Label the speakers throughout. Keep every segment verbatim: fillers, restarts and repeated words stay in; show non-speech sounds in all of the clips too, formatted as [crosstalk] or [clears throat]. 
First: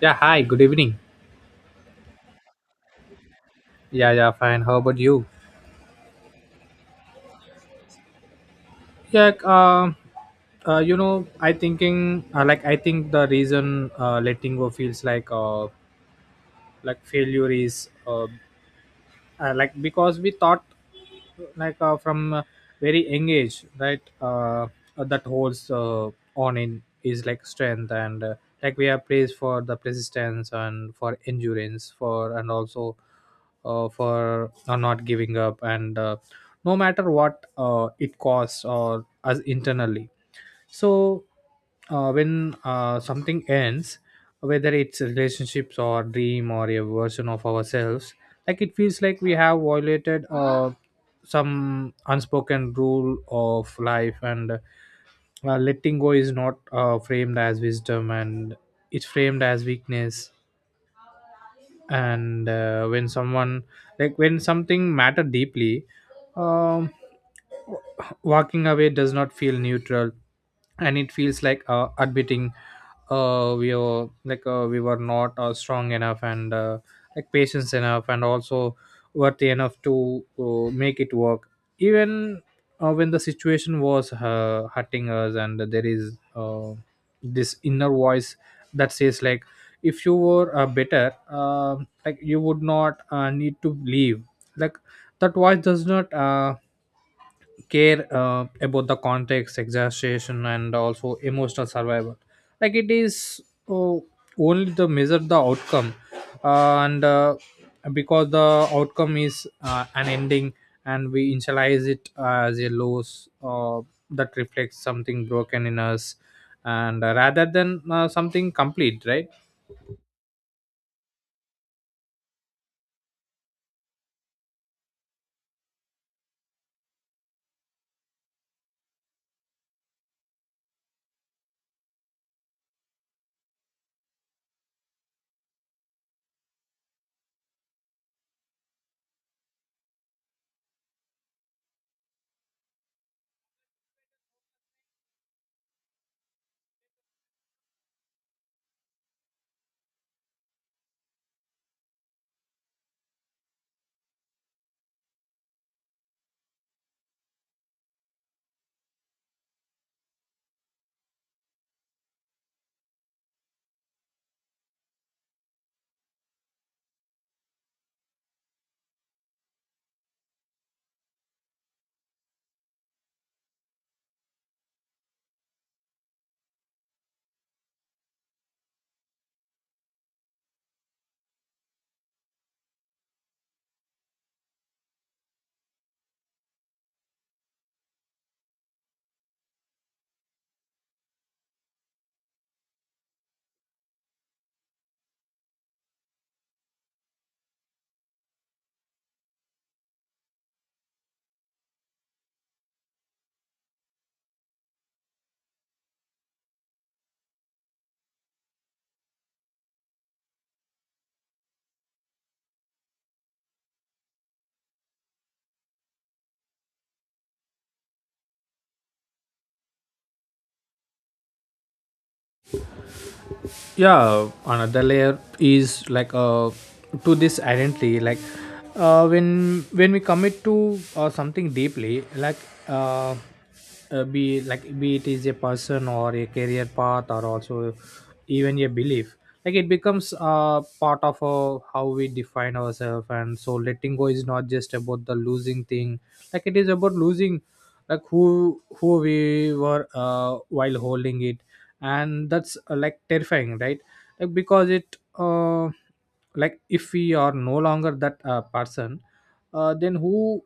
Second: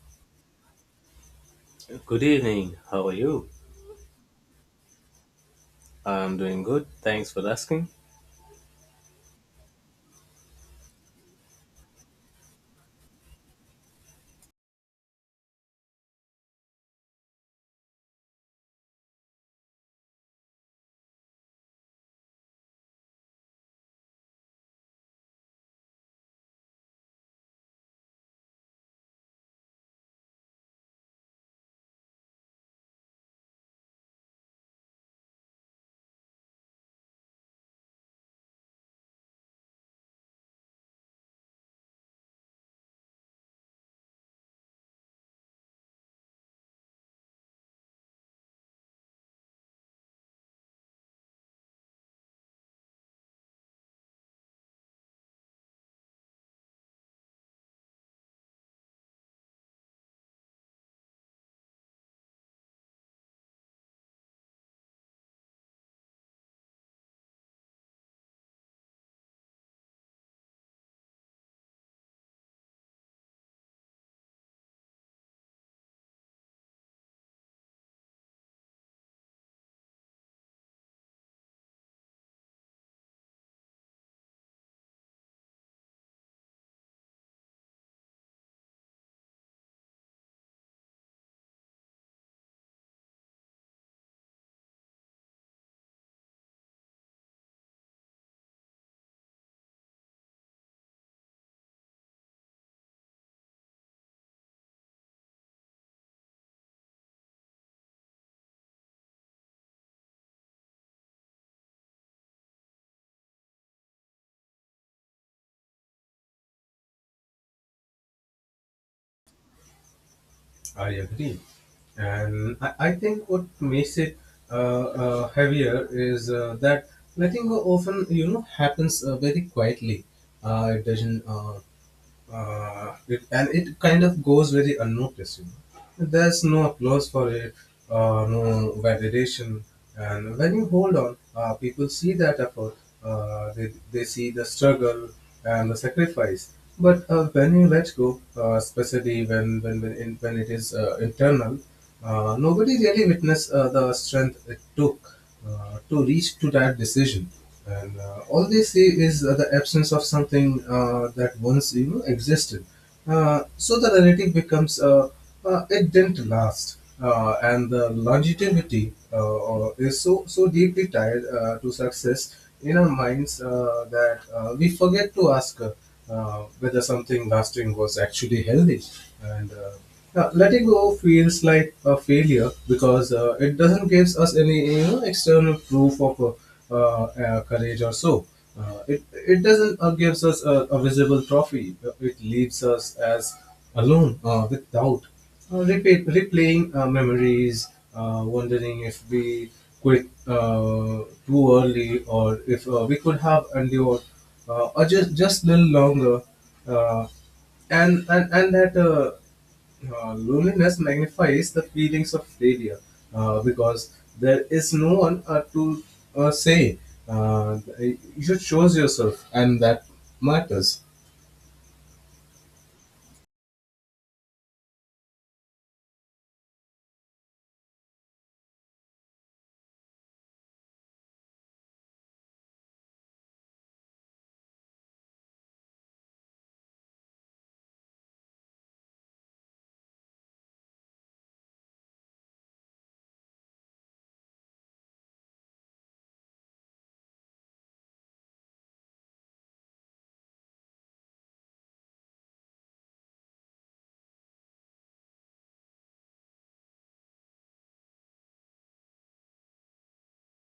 Speaker 1: Yeah, hi, good evening.
Speaker 2: Good evening. How are you?
Speaker 1: Yeah, yeah, fine. How about you?
Speaker 2: I'm doing good. Thanks for asking.
Speaker 1: Yeah, like, um, uh, you know, I thinking uh, like I think the reason uh, letting go feels like uh, like failure is uh, uh, like because we thought like uh, from uh, very young age, right? Uh, that holds uh, on in is like strength. And uh, like we are praised for the persistence and for endurance for, and also uh, for uh, not giving up, and uh, no matter what uh, it costs or us internally. So uh, when uh, something ends, whether it's relationships or dream or a version of ourselves, like it feels like we have violated uh, some unspoken rule of life. And uh, letting go is not uh, framed as wisdom, and it's framed as weakness. And uh, when someone, like when something matter deeply, um, w- walking away does not feel neutral. And it feels like uh, admitting uh, we are, like uh, we were not uh, strong enough, and uh, like patience enough, and also worthy enough to uh, make it work, even uh, when the situation was uh, hurting us. And there is uh, this inner voice that says like, if you were uh, better, um like you would not uh, need to leave. Like that voice does not uh, care uh, about the context exaggeration and also emotional survival, like it is uh, only to measure the outcome. Uh, and uh, because the outcome is uh, an ending, and we initialize it as a loss uh, that reflects something broken in us, and uh, rather than uh, something complete, right?
Speaker 2: I agree. And I, I think what makes it uh, uh, heavier is uh, that letting go often, you know, happens uh, very quietly. Uh, it doesn't uh, uh, it, and it kind of goes very unnoticed. You know? There's no applause for it, uh, no validation, and when you hold on, uh, people see that effort. Uh, they they see the struggle and the sacrifice. But uh, when you let go, uh, especially when when when, in, when it is uh, internal, uh, nobody really witness uh, the strength it took uh, to reach to that decision and uh, all they see is uh, the absence of something uh, that once you know existed. Uh, so the narrative becomes uh, uh, it didn't last, uh, and the longevity uh, or- is so so deeply tied uh, to success in our minds, uh, that uh, we forget to ask uh, uh, whether something lasting was actually healthy. And uh, uh, letting go feels like a failure because uh, it doesn't give us any, you know, external proof of uh, uh, uh, courage or so. Uh, it, it doesn't uh, gives us a, a visible trophy. Uh, It leaves us as alone uh, with doubt, uh, replay, replaying uh, memories, uh, wondering if we quit uh, too early, or if uh, we could have endured uh, or just just a little longer. Uh, and and and that. Uh, uh, loneliness magnifies the feelings of failure uh, because there is no one uh, to uh, say. Uh, you should choose yourself, and that matters.
Speaker 1: Yeah, another layer is like uh to this identity, like uh when when we commit to uh, something deeply. Like uh, uh be like be it is a person or a career path, or also even a belief, like it becomes uh part of uh, how we define ourselves. And so letting go is not just about the losing thing, like it is about losing, like who who we were uh while holding it. And that's uh, like terrifying, right? Like because it uh, like if we are no longer that uh, person, uh, then who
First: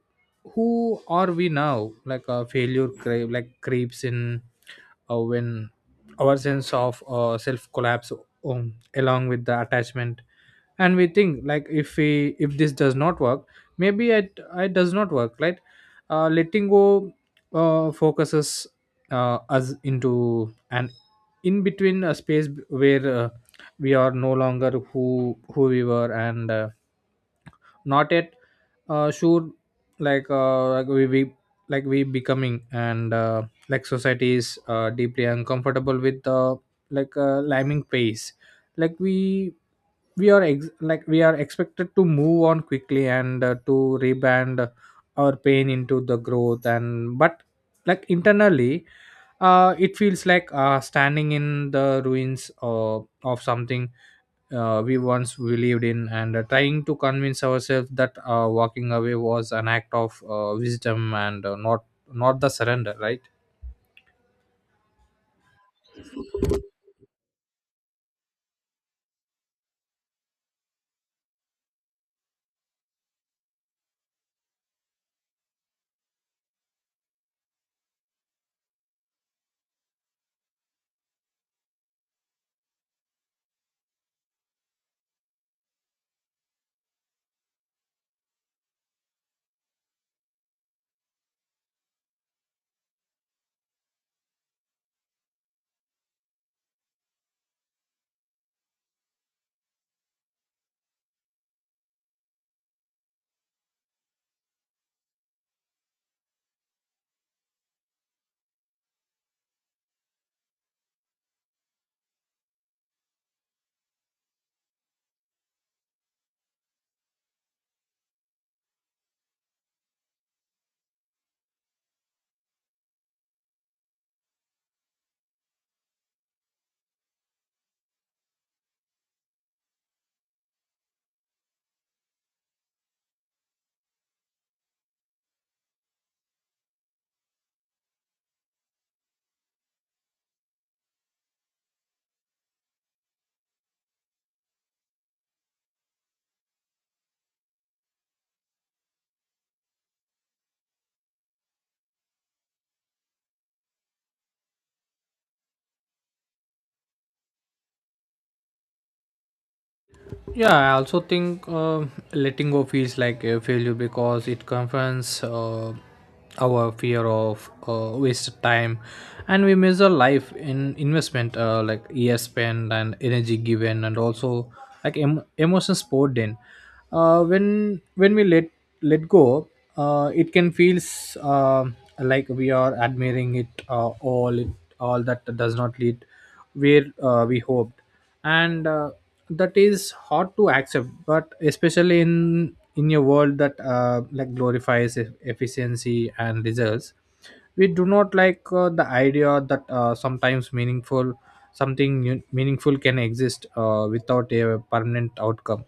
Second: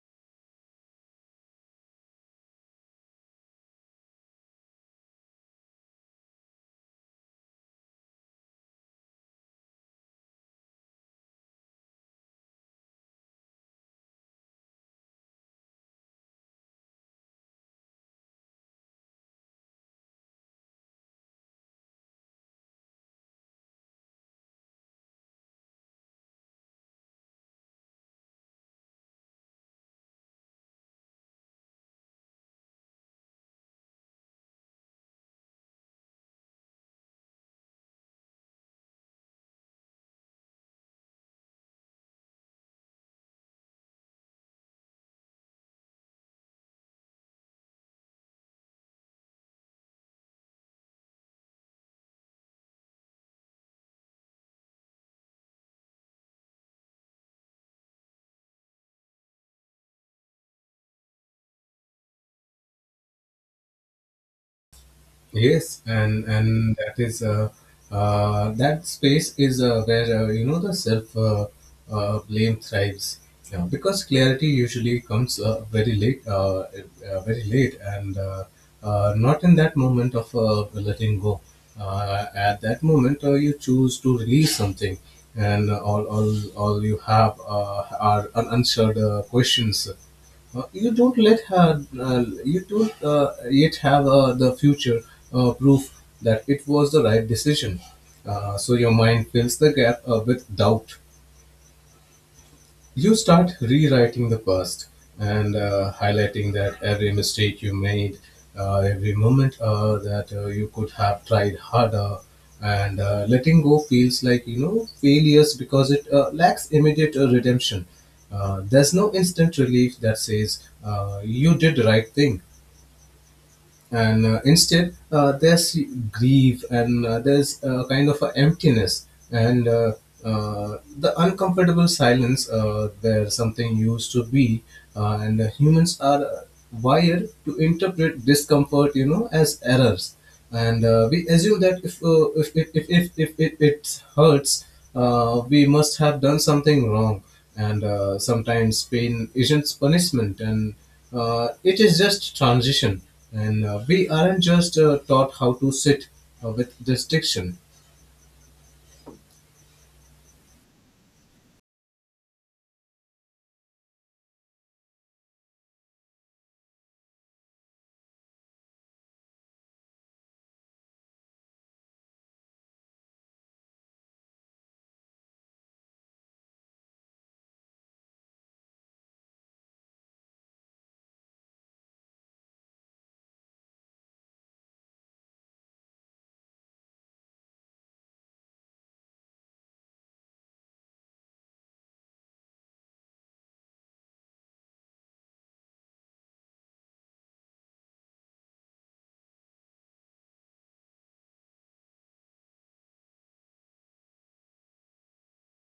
Speaker 1: who are we now? Like a failure cre- like creeps in uh, when our sense of uh, self collapse, um, along with the attachment. And we think, like, if we, if this does not work, maybe it, it does not work, right? Uh, letting go uh, focuses uh, us into an in between a space b- where uh, we are no longer who who we were, and uh, not yet uh, sure. Like uh, like we, we like we becoming. And uh, like society is uh, deeply uncomfortable with uh, like uh, liming pace. Like we we are ex- like we are expected to move on quickly and uh, to reband our pain into the growth. And but like internally, uh, it feels like uh, standing in the ruins uh, of something uh, we once believed in, and uh, trying to convince ourselves that uh, walking away was an act of uh, wisdom and uh, not not the surrender, right?
Speaker 2: Yes, and and that is uh, uh, that space is uh, where, uh, you know, the self uh, uh, blame thrives, yeah, because clarity usually comes uh, very late, uh, uh, very late, and uh, uh, not in that moment of uh, letting go. Uh, at that moment, uh, you choose to release something, and all all all you have uh, are un- unanswered uh, questions. Uh, you don't let her. Uh, you don't uh, yet have uh, the future uh, proof that it was the right decision. Uh, so your mind fills the gap uh, with doubt. You start rewriting the past and uh, highlighting that every mistake you made, uh, every moment uh, that uh, you could have tried harder, and uh, letting go feels like, you know, failures because it uh, lacks immediate uh, redemption. Uh, there's no instant relief that says uh, you did the right thing, and uh, instead uh, there's grief, and uh, there's a kind of a emptiness, and uh, uh, the uncomfortable silence uh, where something used to be, uh, and uh, humans are wired to interpret discomfort, you know, as errors, and uh, we assume that if uh, if, if, if, if, if it, it hurts, uh, we must have done something wrong. And uh, sometimes pain isn't punishment, and uh, it is just transition. And uh, we aren't just uh, taught how to sit uh, with this diction.
Speaker 1: Yeah, I also think uh, letting go feels like a failure because it confronts uh, our fear of uh, wasted time, and we measure life in investment, uh, like years spent and energy given, and also like em- emotions poured in. Uh, when when we let let go, uh, it can feels uh, like we are admiring it uh, all it all that does not lead where uh, we hoped. And uh, that is hard to accept, but especially in in a world that uh, like glorifies e- efficiency and results. We do not like uh, the idea that uh, sometimes meaningful something nu- meaningful can exist uh, without a permanent outcome.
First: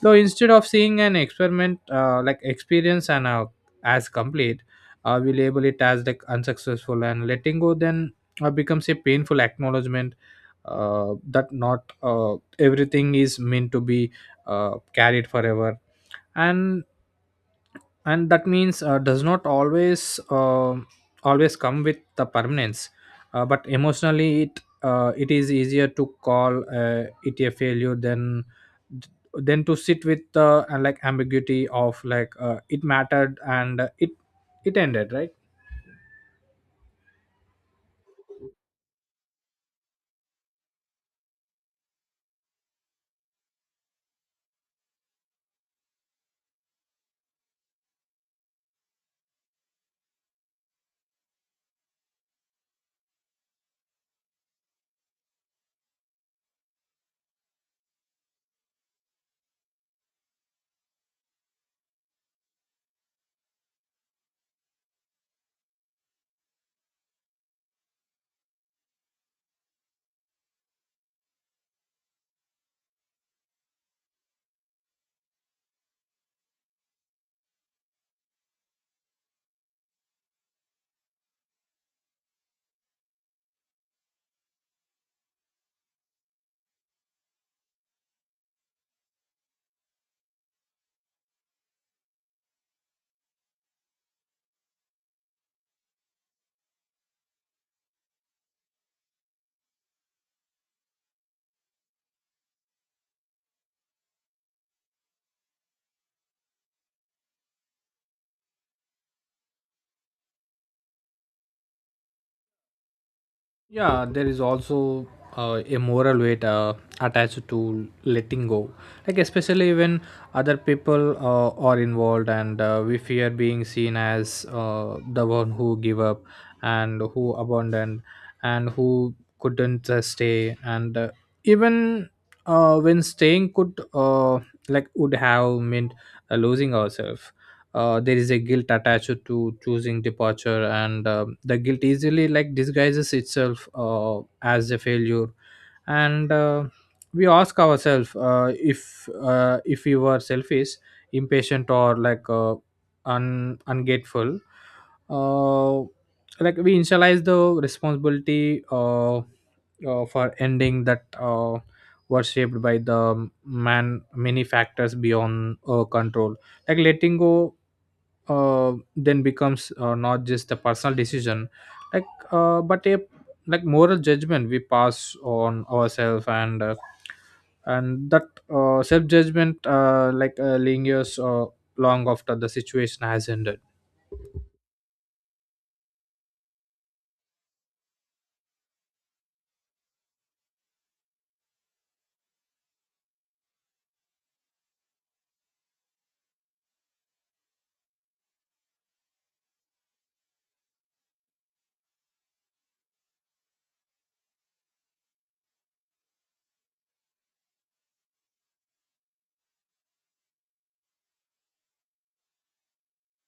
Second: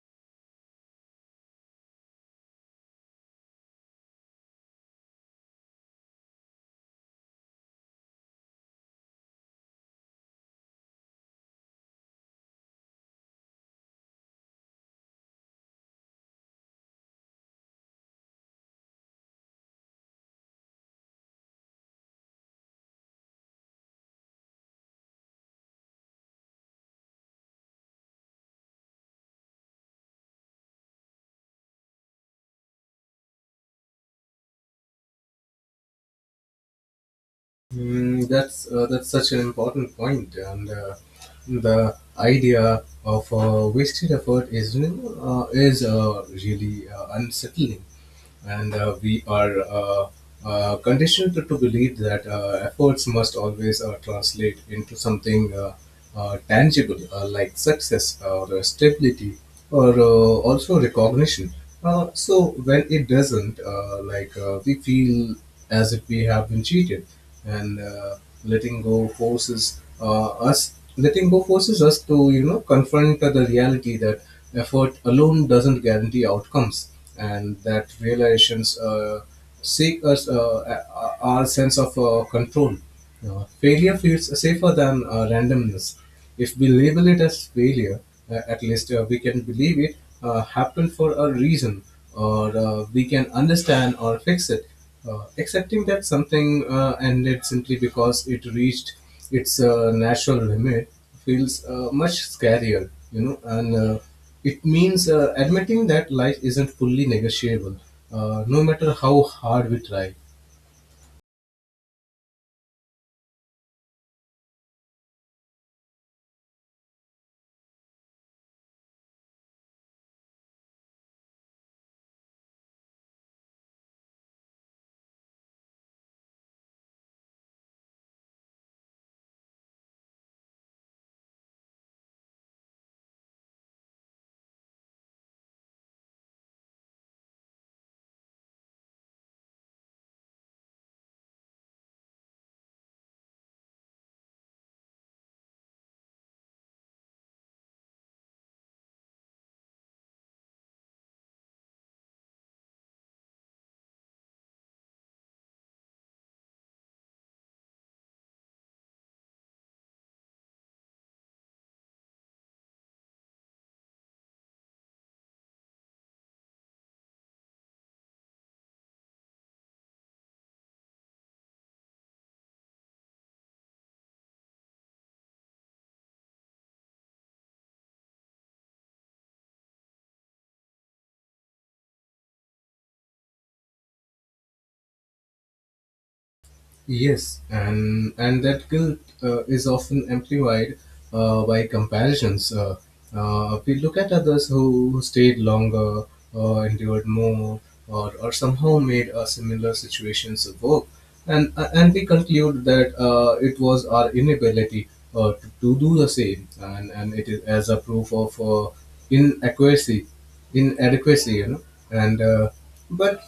Speaker 1: So instead of seeing an experiment uh, like experience, and uh, as complete, uh, we label it as like unsuccessful. And letting go then uh, becomes a painful acknowledgement uh, that not uh, everything is meant to be uh, carried forever. And and that means uh, does not always uh, always come with the permanence. Uh, but emotionally it uh, it is easier to call uh, it a failure than than to sit with the uh, like ambiguity of like uh, it mattered and it it ended, right?
Speaker 2: Mm, that's uh, that's such an important point, and uh, the idea of uh, wasted effort is uh, is uh, really uh, unsettling, and uh, we are uh, uh, conditioned to, to believe that uh, efforts must always uh, translate into something, uh, uh, tangible, uh, like success or uh, stability, or uh, also recognition. Uh, so when it doesn't, uh, like uh, we feel as if we have been cheated, and uh, letting go forces uh, us letting go forces us to, you know, confront the reality that effort alone doesn't guarantee outcomes, and that realizations uh, seek us, uh, uh, our sense of uh, control. Uh, failure feels safer than uh, randomness. If we label it as failure, uh, at least uh, we can believe it uh, happened for a reason, or uh, we can understand or fix it. Uh, accepting that something uh, ended simply because it reached its uh, natural limit feels uh, much scarier, you know, and uh, it means uh, admitting that life isn't fully negotiable, uh, no matter how hard we try.
Speaker 1: Yeah, there is also uh, a moral weight uh, attached to letting go, like especially when other people uh, are involved, and uh, we fear being seen as uh, the one who give up, and who abandoned, and who couldn't uh, stay. And uh, even uh, when staying could uh, like would have meant uh, losing ourselves. Uh, there is a guilt attached to choosing departure, and um the guilt easily like disguises itself uh, as a failure. And uh, we ask ourselves uh, if uh, if we were selfish, impatient, or like uh, un- ungrateful. uh, like we initialize the responsibility uh, uh, for ending that uh, were shaped by the man many factors beyond uh, control. Like letting go uh, then becomes uh, not just a personal decision, like uh, but a like moral judgment we pass on ourselves. And uh, and that uh, self judgment uh, like uh, lingers uh, long after the situation has ended.
Speaker 2: Yes, and and that guilt uh, is often amplified uh, by comparisons. Uh, uh, we look at others who, who stayed longer, uh, endured more, or, or somehow made uh, similar situations work, and uh, and we conclude that uh, it was our inability uh, to, to do the same, and and it is as a proof of uh, inadequacy, inadequacy, you know, and uh, but.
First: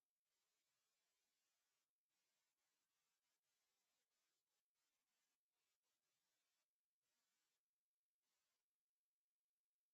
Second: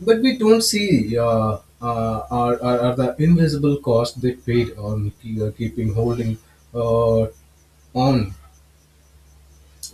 Speaker 2: But we don't see uh, uh, are, are, are the invisible cost they paid on ke- uh, keeping holding uh, on.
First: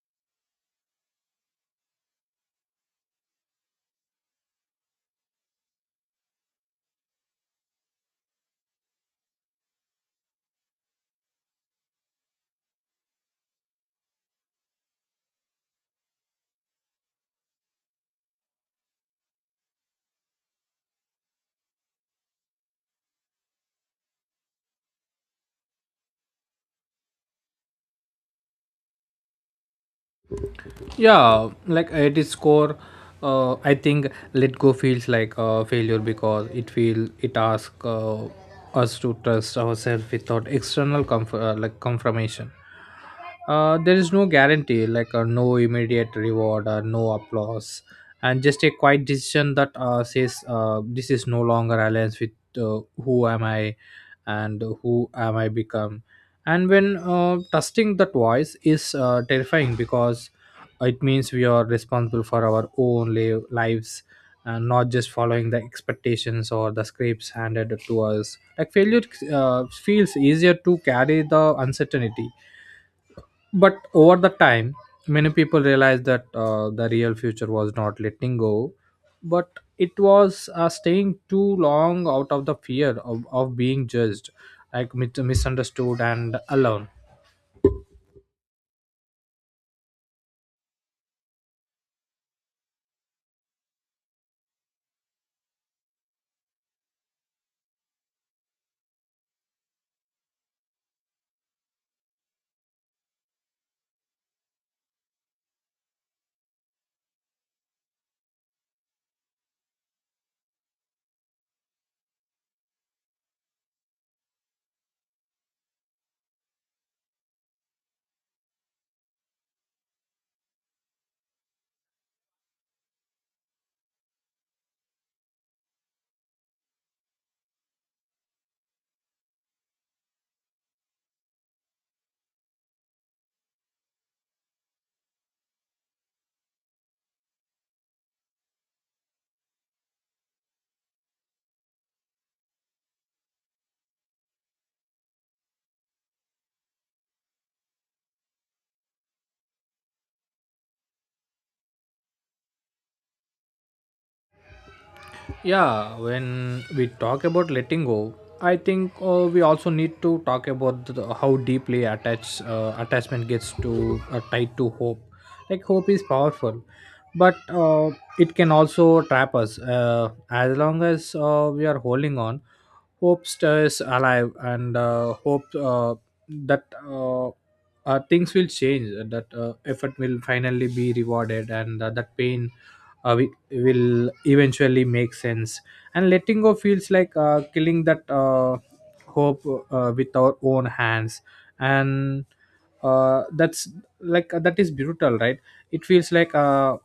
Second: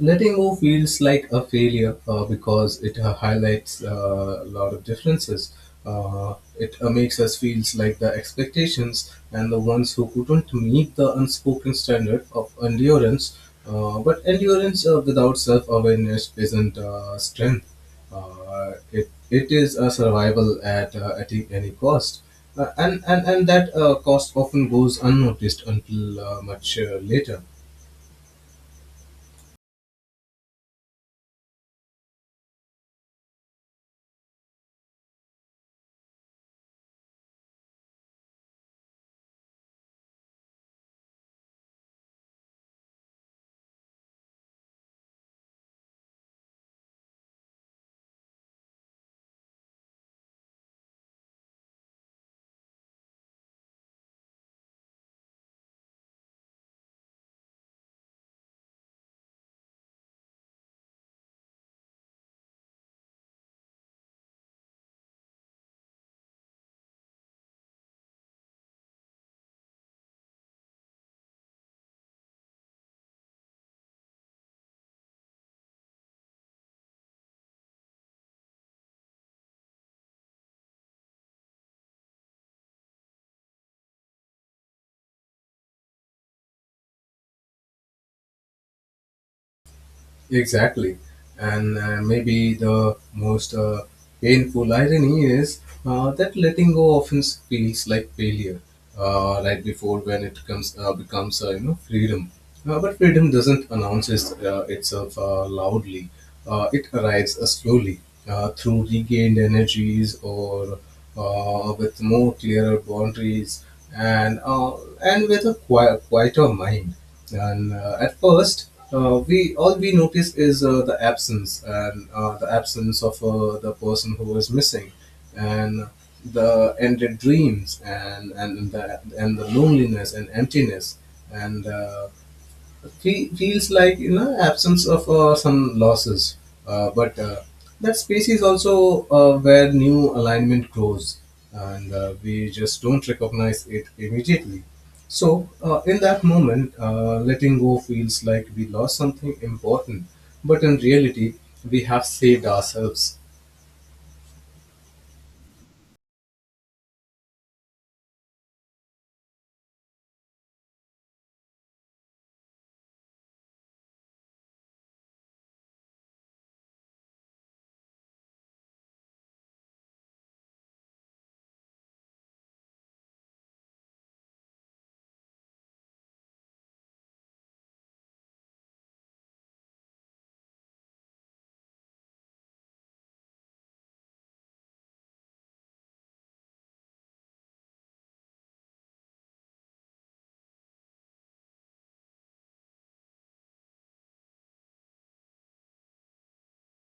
Speaker 2: Letting go feels like a failure uh, because it uh, highlights uh, a lot of differences. Uh, it uh, makes us feel like the expectations and the ones who couldn't meet the unspoken standard of endurance. Uh, but endurance uh, without self awareness isn't uh, strength, uh, it, it is a survival at, uh, at e-, any cost. Uh, and, and, and that uh, cost often goes unnoticed until uh, much uh, later.
Speaker 1: Yeah, like at its core, uh, I think let go feels like a failure because it feel it asks uh, us to trust ourselves without external comfort, uh, like confirmation. Uh, there is no guarantee, like uh, no immediate reward or no applause, and just a quiet decision that uh, says uh, this is no longer aligned with uh, who am I and who am I become. And when uh, trusting that voice is uh, terrifying because it means we are responsible for our own live, lives, and not just following the expectations or the scripts handed to us. Like failure uh, feels easier to carry the uncertainty, but over the time many people realized that uh, the real future was not letting go, but it was uh, staying too long out of the fear of, of being judged, like mis- misunderstood and alone.
Speaker 2: Exactly. And uh, maybe the most uh, painful irony is uh, that letting go often feels like failure uh, right before when it comes uh, becomes uh, you know, freedom. Uh, but freedom doesn't announce its, uh, itself uh, loudly. Uh, it arrives uh, slowly, uh, through regained energies, or uh, with more clearer boundaries, and uh, and with a qui- quieter mind. And uh, at first, uh, we all we notice is uh, the absence, and uh, the absence of uh, the person who is missing, and the ended dreams, and and the and the loneliness and emptiness, and. Uh, fe- feels like, you know, absence of uh, some losses, uh, but uh, that space is also uh, where new alignment grows, and uh, we just don't recognize it immediately. So uh, in that moment uh, letting go feels like we lost something important, but in reality we have saved ourselves.
Speaker 1: Yeah, when we talk about letting go, I think uh, we also need to talk about the, how deeply attached uh, attachment gets to uh, tied to hope. Like hope is powerful, but uh, it can also trap us. Uh, as long as uh, we are holding on, hope stays alive. And uh, hope uh, that uh, uh, things will change, uh, that uh, effort will finally be rewarded, and uh, that pain uh, wi- will eventually make sense. And letting go feels like uh, killing that uh, hope uh, with our own hands. And uh, that's like uh, that is brutal, right? It feels like uh,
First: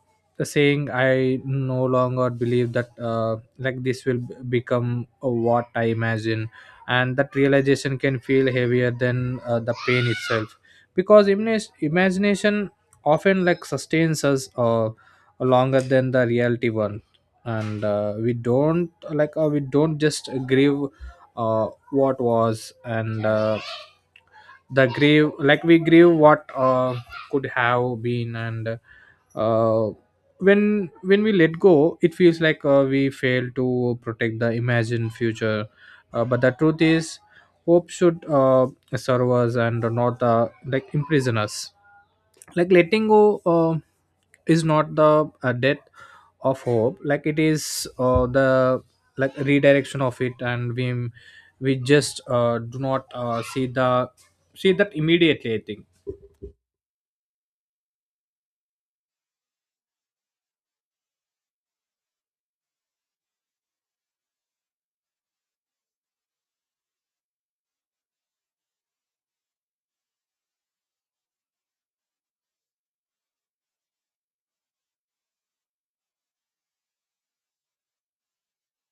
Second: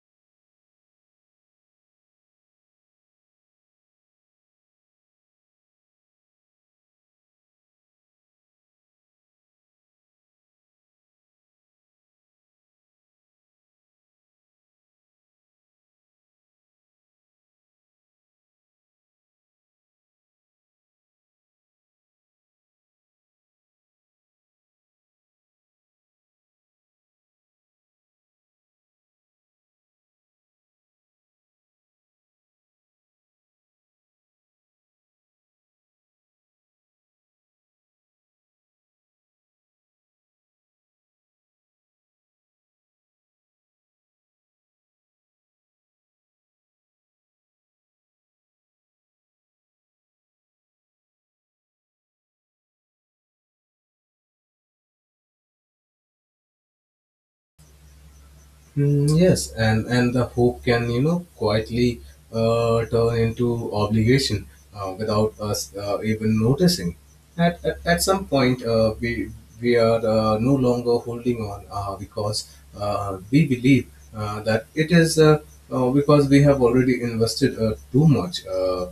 Speaker 1: saying I no longer believe that uh, like this will b- become uh, what I imagine. And that realization can feel heavier than uh, the pain itself, because imagine imagination often like sustains us uh, longer than the reality one. And uh, we don't, like uh, we don't just grieve uh, what was. And uh, the grieve, like we grieve what uh, could have been. And uh, when when we let go, it feels like uh, we fail to protect the imagined future. Uh, but the truth is hope should uh, serve us and not uh, like imprison us. Like letting go uh, is not the uh, death of hope, like it is uh, the like redirection of it. And we we just uh, do not uh, see the see that immediately, I think.
Speaker 2: Mm, yes, and and the hope can, you know, quietly uh, turn into obligation uh, without us uh, even noticing. At, at at some point, uh, we we are uh, no longer holding on uh, because uh, we believe uh, that it is uh, uh, because we have already invested uh, too much uh,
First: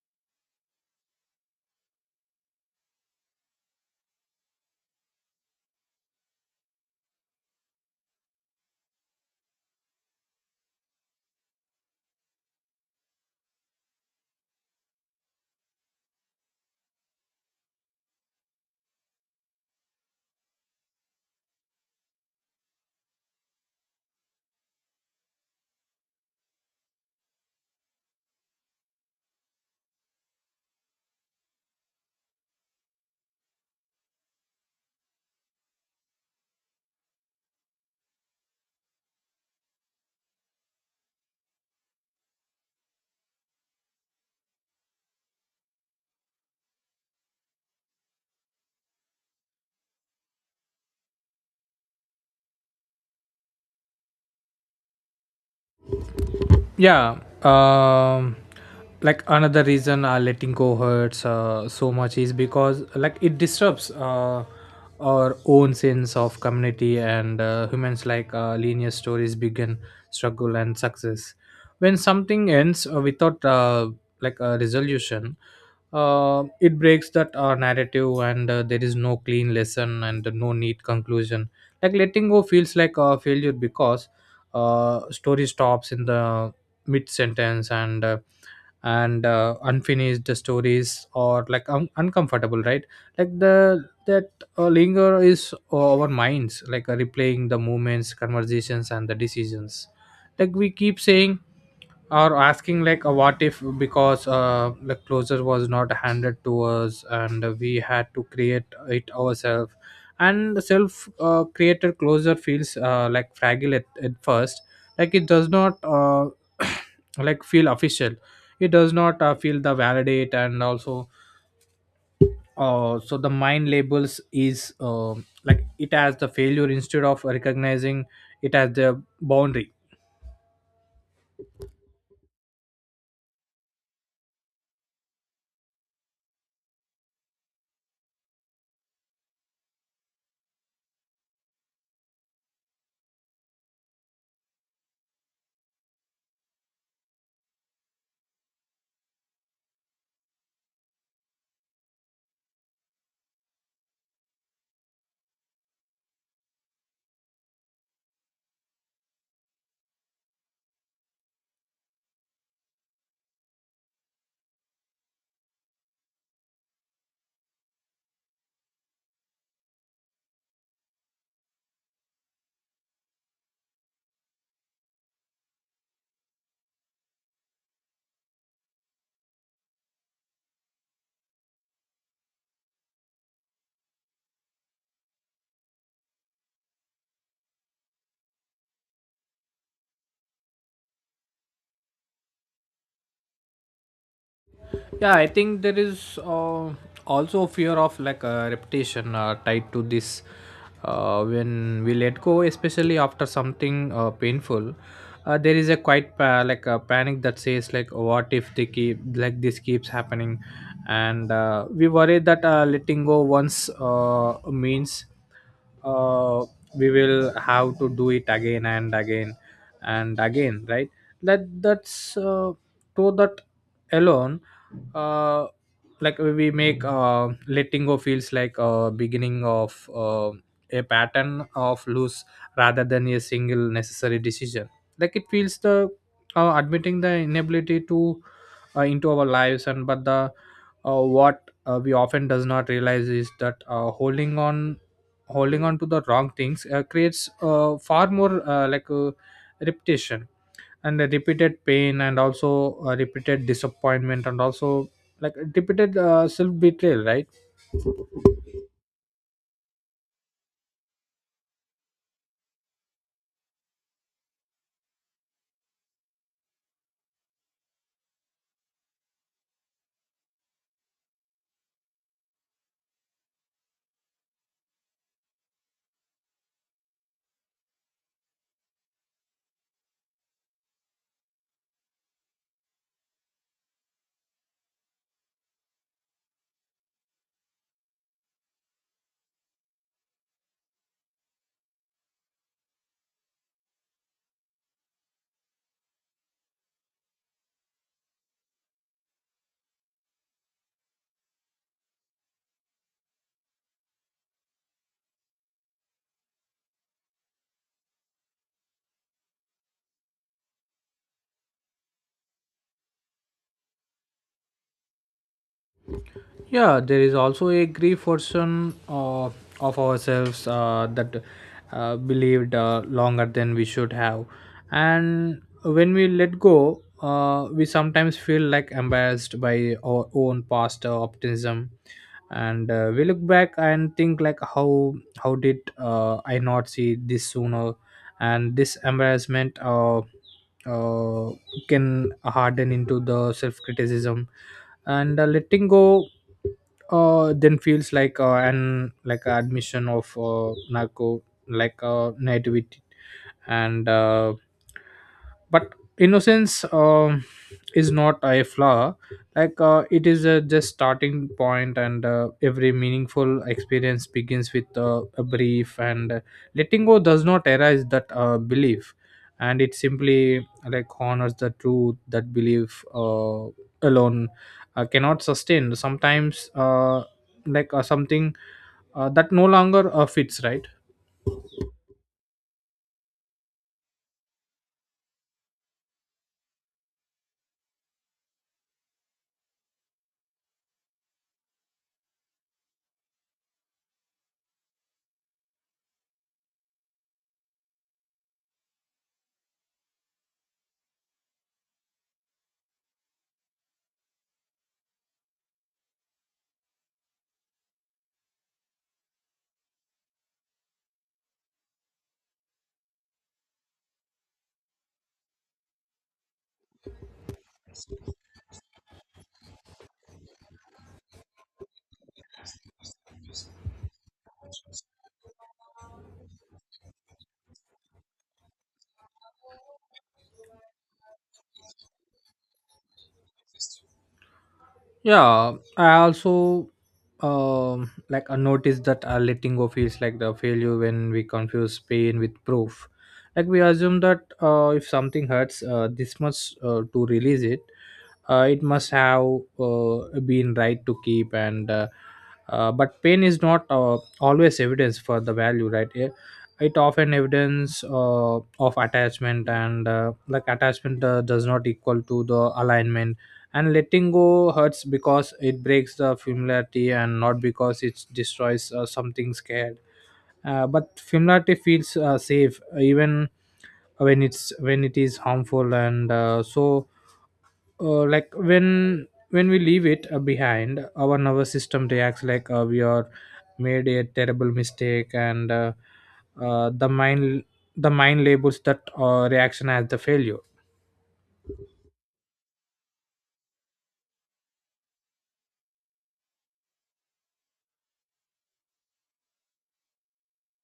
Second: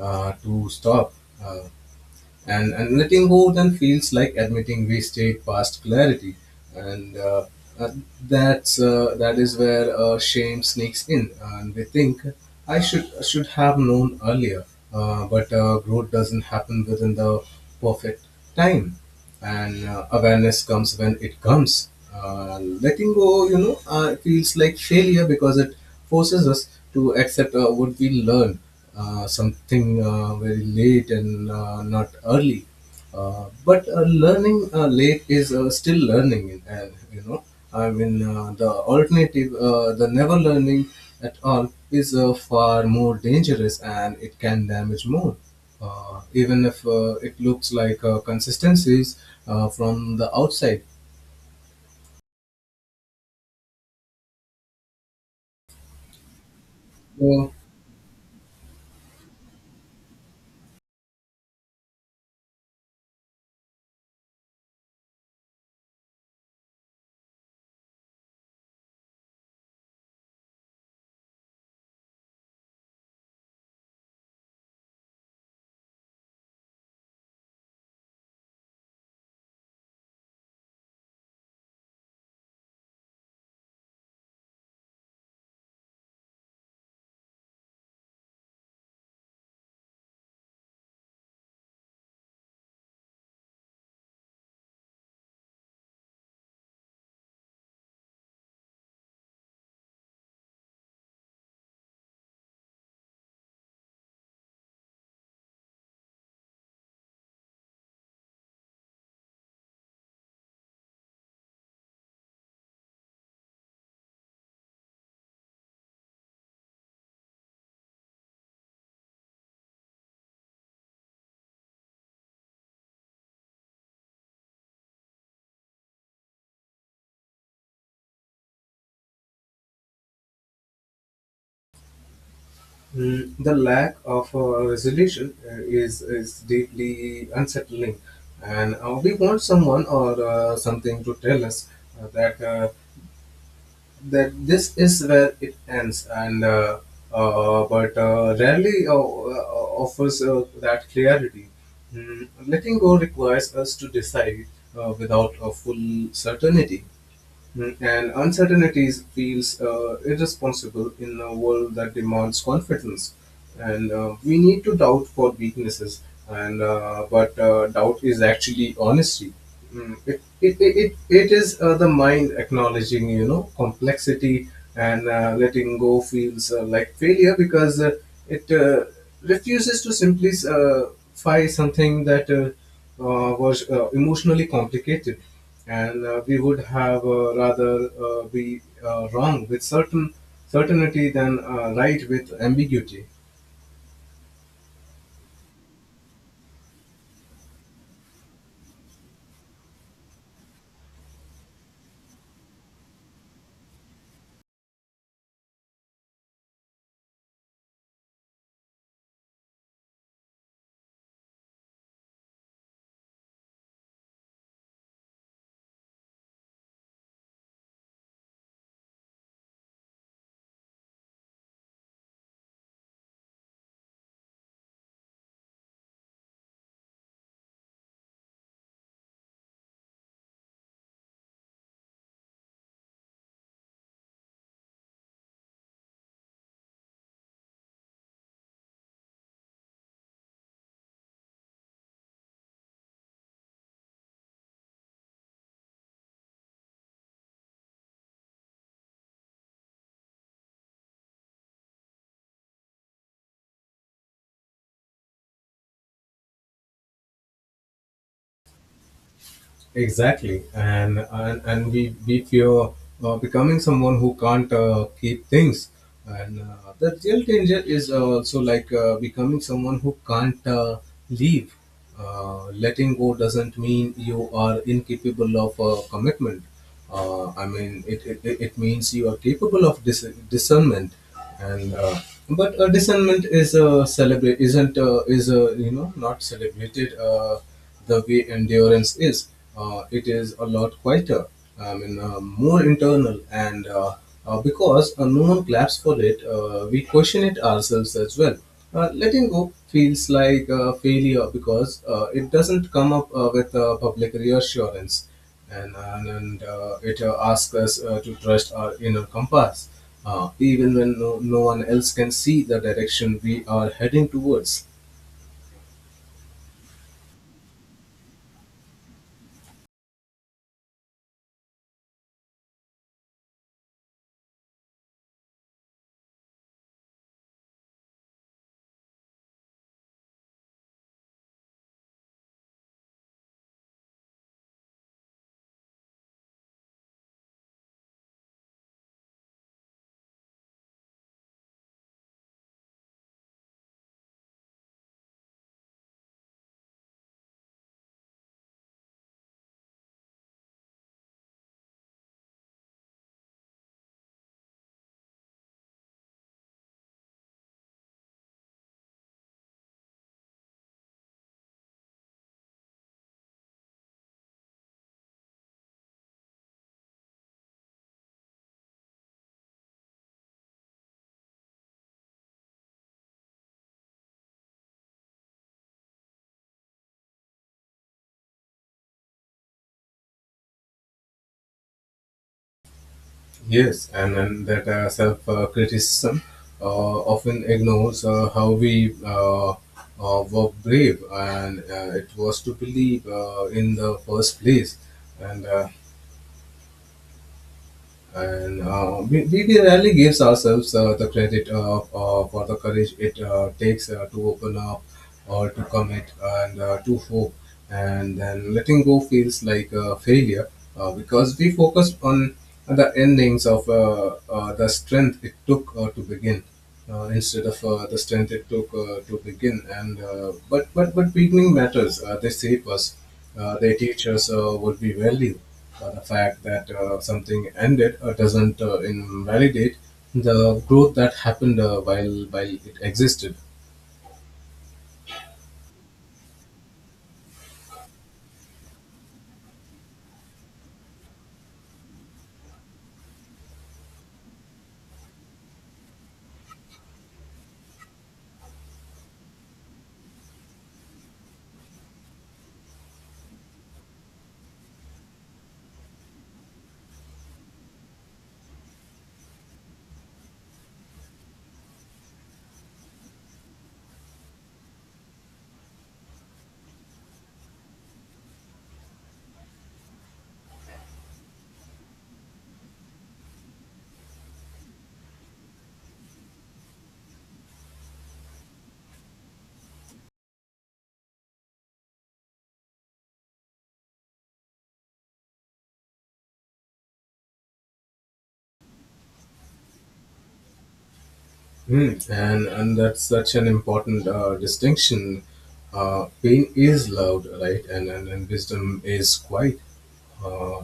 Speaker 2: uh, to stop. Uh, and, and letting go then feels like admitting we stayed past clarity. And uh, uh, that's, uh, that is where uh, shame sneaks in. And we think, I should, should have known earlier. Uh, but uh, growth doesn't happen within the perfect time, and uh, awareness comes when it comes. Uh, letting go, you know, uh, feels like failure because it forces us to accept uh, what we learn, uh, something uh, very late and uh, not early. Uh, but uh, learning uh, late is uh, still learning, and you know, I mean, uh, the alternative, uh, the never learning at all, is uh, far more dangerous, and it can damage more uh, even if uh, it looks like uh, consistencies uh, from the outside.
Speaker 1: Yeah.
Speaker 2: So,
Speaker 1: um like another reason uh, letting go hurts uh, so much is because like it disrupts uh, our own sense of community. And uh, humans like uh, linear stories begin struggle and success. When something ends uh, without uh, like a resolution, uh, it breaks that uh, narrative. And uh, there is no clean lesson and no neat conclusion. Like letting go feels like a failure because uh, story stops in the mid sentence. And uh, and uh, unfinished stories or like un- uncomfortable, right? Like the that uh, linger is uh, our minds like uh, replaying the moments conversations and the decisions. Like we keep saying or asking like a what if, because uh the closure was not handed to us and we had to create it ourselves. And self uh, created closure feels uh, like fragile at, at first. Like it does not uh, [coughs] [clears throat] like feel official. It does not uh, feel the validate, and also uh, so the mind labels is um like it as the failure instead of recognizing it as the boundary.
Speaker 2: mm, the lack of uh, resolution uh, is, is deeply unsettling, and uh, we want someone or uh, something to tell us uh, that uh, that this is where it ends, and uh, uh, but uh, rarely uh, uh, offers uh, that clarity. Mm, letting go requires us to decide uh, without a full certainty. Mm. And uncertainties feels uh, irresponsible in a world that demands confidence. And uh, we need to doubt for weaknesses. And uh, but uh, doubt is actually honesty. Mm. It, it, it, it it is uh, the mind acknowledging, you know, complexity, and uh, letting go feels uh, like failure because uh, it uh, refuses to simply simplify something that uh, uh, was uh, emotionally complicated, and uh, we would have uh, rather uh, be uh, wrong with certain certainty than uh, right with ambiguity.
Speaker 1: Yeah, I think there is uh, also fear of like a reputation uh, tied to this. Uh, when we let go, especially after something uh, painful, uh, there is a quite pa- like a panic that says like, what if they keep, like this keeps happening? And uh, we Worry that uh, letting go once uh, means uh, we will have to do it again and again and again, right? that that's uh, to that alone uh, like we make uh, letting go feels like a beginning of uh, a pattern of loose rather than a single necessary decision. Like it feels the uh, admitting the inability to uh, into our lives. And but the uh, what uh, we often does not realize is that uh, holding on, holding on to the wrong things uh, creates uh, far more uh, like a repetition, and the repeated pain, and also uh, repeated disappointment, and also like a repeated uh, self betrayal, right?
Speaker 2: Exactly, and and, and we we fear uh, becoming someone who can't uh, keep things, and uh, the real danger is also like uh, becoming someone who can't uh, leave. Uh, letting go doesn't mean you are incapable of uh, commitment. Uh, I mean, it, it, it it means you are capable of dis- discernment, and uh, but uh, discernment is uh, celebrate isn't uh, is uh, you know, not celebrated uh, the way endurance is. Uh, it is a lot quieter. I mean, uh, more internal, and uh, uh, because uh, no one claps for it, uh, we question it ourselves as well. Uh, letting go feels like a failure because uh, it doesn't come up uh, with uh, public reassurance, and and, and uh, it uh, asks us uh, to trust our inner compass uh, even when no, no one else can see the direction we are heading towards.
Speaker 1: Yeah, there is also a grief version of, of ourselves uh, that uh, believed uh, longer than we should have. And when we let go, uh, we sometimes feel like embarrassed by our own past uh, optimism. And uh, we look back and think like, how how did uh, i not see this sooner? And this embarrassment uh, uh, can harden into the self criticism. And uh, letting go uh, then feels like uh, an like a admission of uh, narco, like uh, nativity. And uh, but innocence, um is not a flaw. Like uh, it is a just starting point. And uh, every meaningful experience begins with uh, a brief. And uh, letting go does not erase that uh, belief, and it simply like honors the truth that belief uh, alone uh, cannot sustain sometimes uh, like uh, something uh, that no longer uh, fits, right?
Speaker 2: Yes, and, and that uh, self uh, criticism uh, often ignores uh, how we uh, uh, were brave, and uh, it was to believe uh, in the first place, and uh, and uh, we, we rarely gives ourselves uh, the credit uh, uh, for the courage it uh, takes uh, to open up, or to commit, and uh, to hope. And then letting go feels like a failure uh, because we focus on the endings of, uh, uh, the strength it took uh, to begin uh, instead of uh, the strength it took uh, to begin, and uh, but but but beginning matters. Uh, they shape us, uh, their teachers uh, would be valued. Uh, the fact that uh, something ended uh, doesn't uh, invalidate the growth that happened uh, while while it existed.
Speaker 1: Yeah, I also um like a notice that uh, letting go feels like the failure when we confuse pain with proof. Like we assume that uh, if something hurts uh, this much uh, to release it, uh, it must have uh, been right to keep. And uh, uh, but pain is not uh, always evidence for the value, right? it, it often evidence uh, of attachment. And uh, like attachment uh, does not equal to the alignment. And letting go hurts because it breaks the familiarity, and not because it destroys uh, something scared. Uh, but familiarity feels uh, safe, even when it's when it is harmful. And uh, so uh, Like when when we leave it uh, behind, our nervous system reacts like uh, we are made a terrible mistake. And uh, uh, The mind, the mind labels that uh, reaction as the failure.
Speaker 2: Hmm. And and that's such an important uh, distinction. Uh, pain is loud, right, and, and and wisdom is quiet. Uh,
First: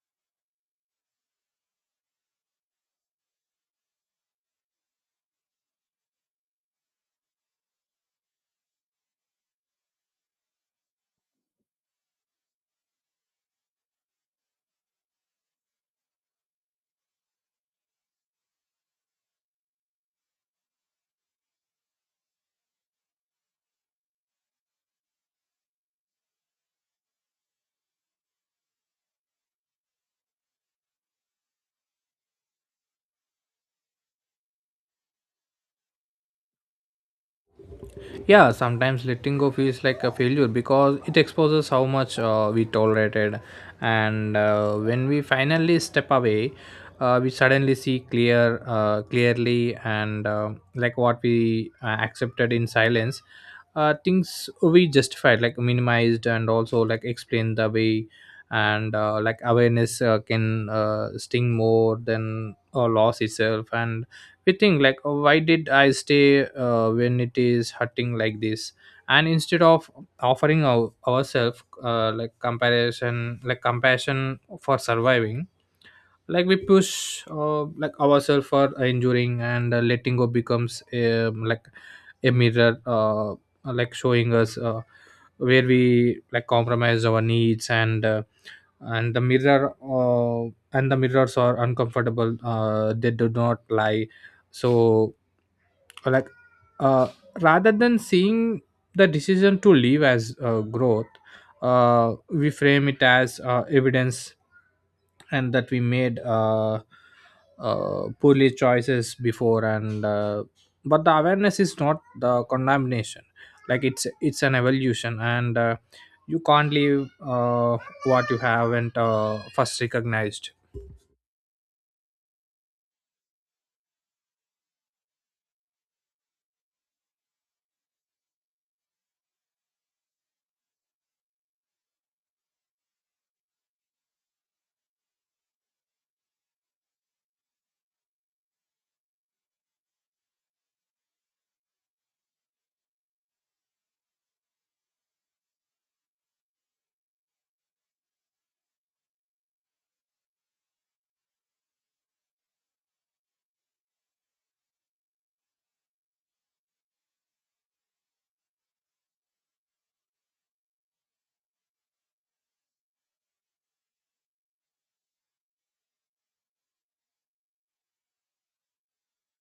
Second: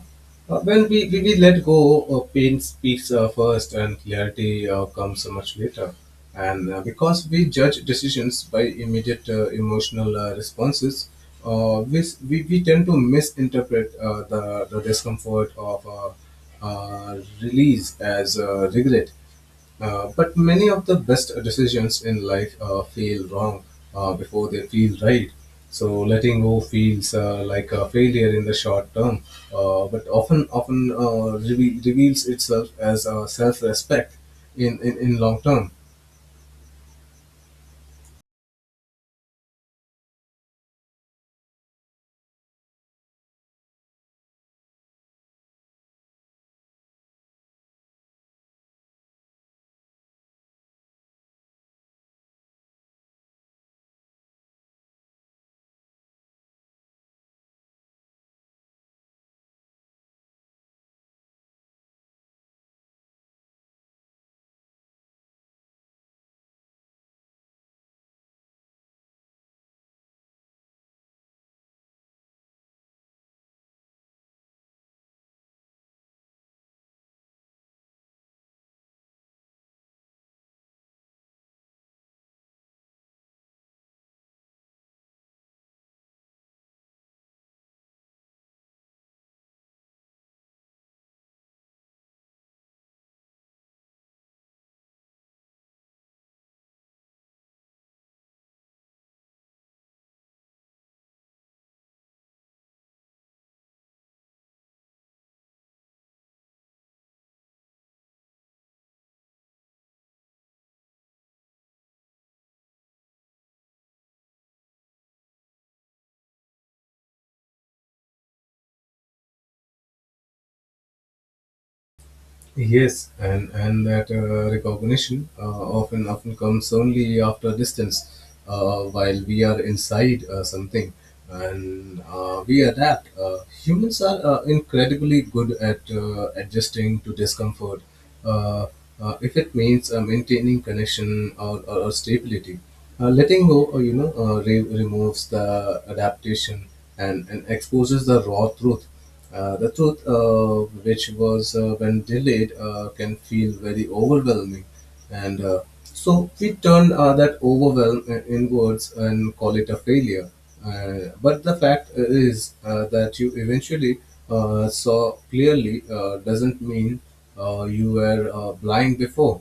Speaker 2: uh, well, we, we, we let go, uh, pain speaks uh, first, and clarity uh, comes much later. And uh, because we judge decisions by immediate uh, emotional uh, responses, uh, we, s- we, we tend to misinterpret uh, the, the discomfort of uh, uh, release as uh, regret. Uh, but many of the best decisions in life uh, feel wrong uh, before they feel right. So letting go feels uh, like a failure in the short term, uh, but often often uh, reve- reveals itself as uh, self-respect in, in, in long term.
Speaker 1: Yeah, sometimes letting go feels like a failure because it exposes how much uh, we tolerated. And uh, when we finally step away, uh, we suddenly see clear uh, clearly. And uh, like what we uh, accepted in silence, uh, things we justified, like minimized, and also like explained the way. And uh, like awareness uh, can uh, sting more than a loss itself. And we think like, oh, why did I stay uh, when it is hurting like this? And instead of offering our, ourselves uh, like comparison, like compassion, for surviving, like we push uh, like ourselves for enduring. And uh, letting go becomes um, like a mirror, uh, like showing us uh, where we like compromise our needs. and uh, and the mirror uh, and the mirrors are uncomfortable, uh, they do not lie. So, or like, uh, rather than seeing the decision to leave as uh, growth, uh, we frame it as uh, evidence, and that we made uh, uh, poorly choices before. And uh, but the awareness is not the condemnation. Like it's it's an evolution. And uh, you can't leave uh, what you haven't uh, first recognized.
Speaker 2: Yes, and and that uh, recognition uh, often often comes only after distance, uh, while we are inside uh, something, and uh, we adapt. Uh, humans are uh, incredibly good at uh, adjusting to discomfort, uh, uh, if it means uh, maintaining connection, or, or, or stability. Uh, letting go, uh, you know, uh, re- removes the adaptation and, and exposes the raw truth. Uh, the truth, uh, which was uh, when delayed, uh, can feel very overwhelming. And uh, so we turn uh, that overwhelm uh, inwards and call it a failure. Uh, but the fact uh, is uh, that you eventually uh, saw clearly uh, doesn't mean uh, you were uh, blind before.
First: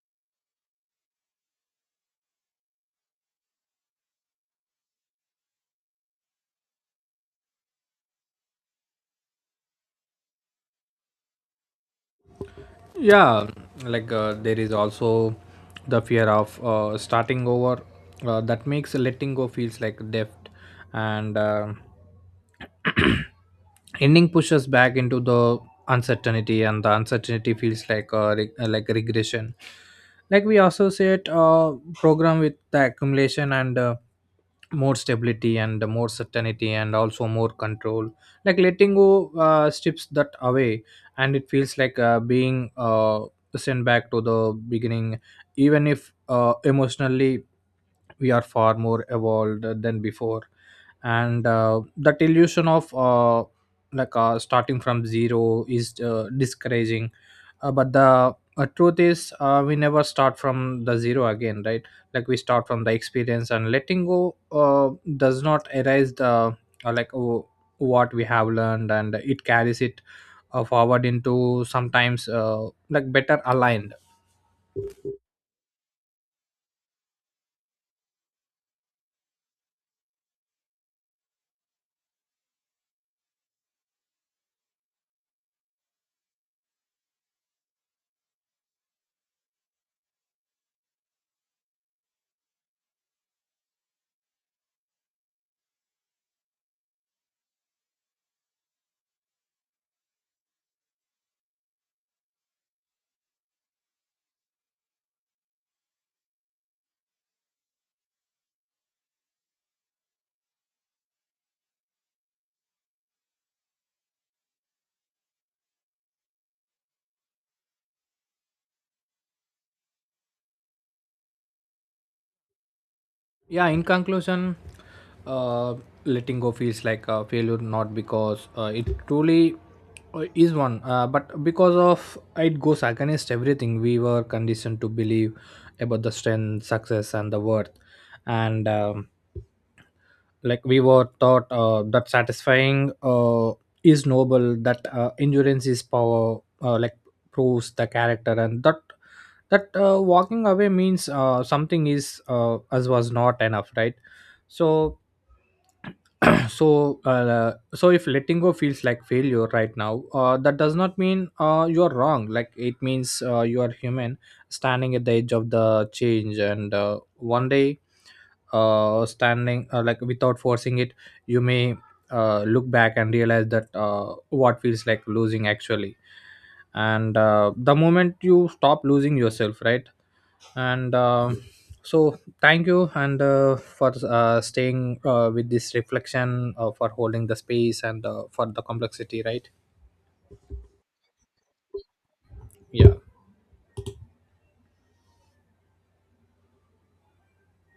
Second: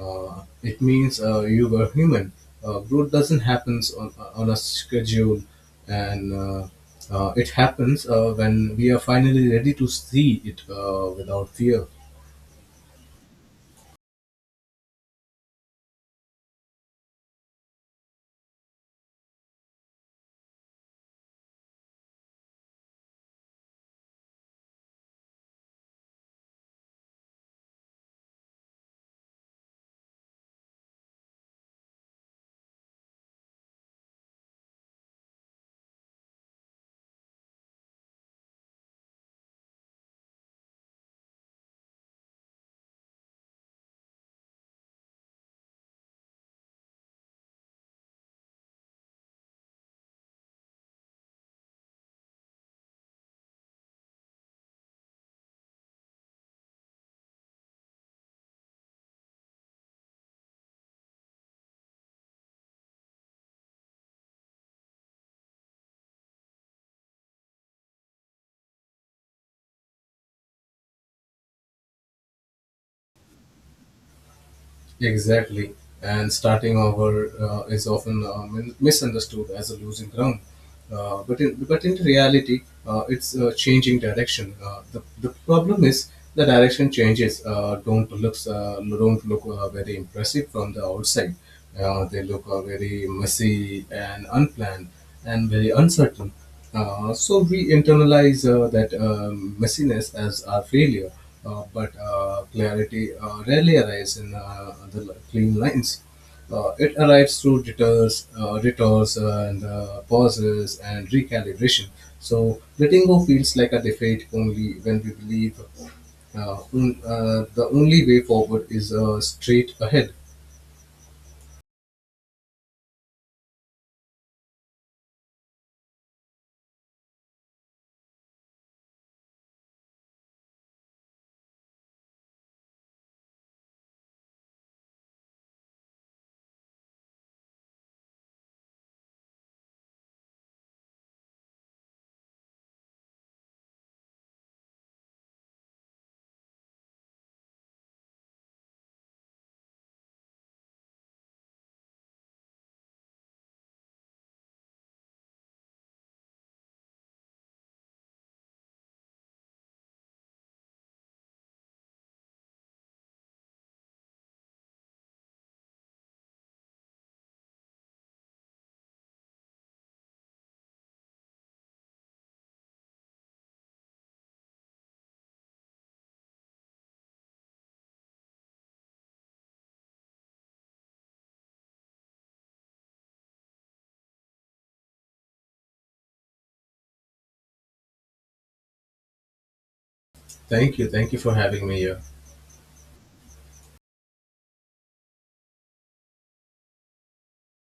Speaker 2: Uh, it means uh, you were human. Uh, growth doesn't happen on, on a schedule, and uh, uh, it happens uh, when we are finally ready to see it uh, without fear.
Speaker 1: Yeah, like uh, there is also the fear of uh, starting over uh, that makes letting go feels like death. And uh, [clears throat] ending pushes back into the uncertainty, and the uncertainty feels like uh, re- uh, like regression. Like we associate uh, program with the accumulation, and uh, more stability, and more certainty, and also more control. Like letting go uh, strips that away. And it feels like uh, being uh, sent back to the beginning, even if uh, emotionally we are far more evolved than before. And uh, that illusion of uh, like uh, starting from zero is uh, discouraging. Uh, but the uh, truth is, uh, we never start from the zero again, right? Like we start from the experience. And letting go uh, does not erase the uh, like oh, what we have learned, and it carries it uh, forward into sometimes uh, like better aligned.
Speaker 2: Exactly. And starting over uh, is often uh, min- misunderstood as a losing ground. Uh, but, in, but in reality, uh, it's uh, changing direction. Uh, the, the problem is the direction changes uh, don't, looks, uh, don't look uh, very impressive from the outside. Uh, they look uh, very messy and unplanned, and very uncertain. Uh, so we internalize uh, that um, messiness as our failure, uh, but uh, clarity uh, rarely arrives in uh, the li- clean lines. Uh, it arrives through detours, uh, detours uh, and uh, pauses and recalibration. So letting go feels like a defeat only when we believe uh, un- uh, the only way forward is uh, straight ahead.
Speaker 1: Yeah, in conclusion, uh, letting go feels like a failure not because uh, it truly uh, is one, uh, but because of it goes against everything we were conditioned to believe about the strength, success, and the worth. And um, Like we were taught uh, that satisfying uh, is noble, that uh, endurance is power, uh, like proves the character, and that that uh, walking away means uh, something is uh, as was not enough, right? So, [clears throat] so uh, so if letting go feels like failure right now, uh, that does not mean uh, you are wrong, like it means uh, you are human, standing at the edge of the change. And uh, one day, uh, standing uh, like without forcing it, you may uh, look back and realize that uh, what feels like losing actually, and uh, the moment you stop losing yourself, right? and um So thank you. And uh, for uh, staying uh, with this reflection, uh, for holding the space, and uh, for the complexity, right?
Speaker 2: Thank you. Thank you for having me here.
Speaker 1: Yeah.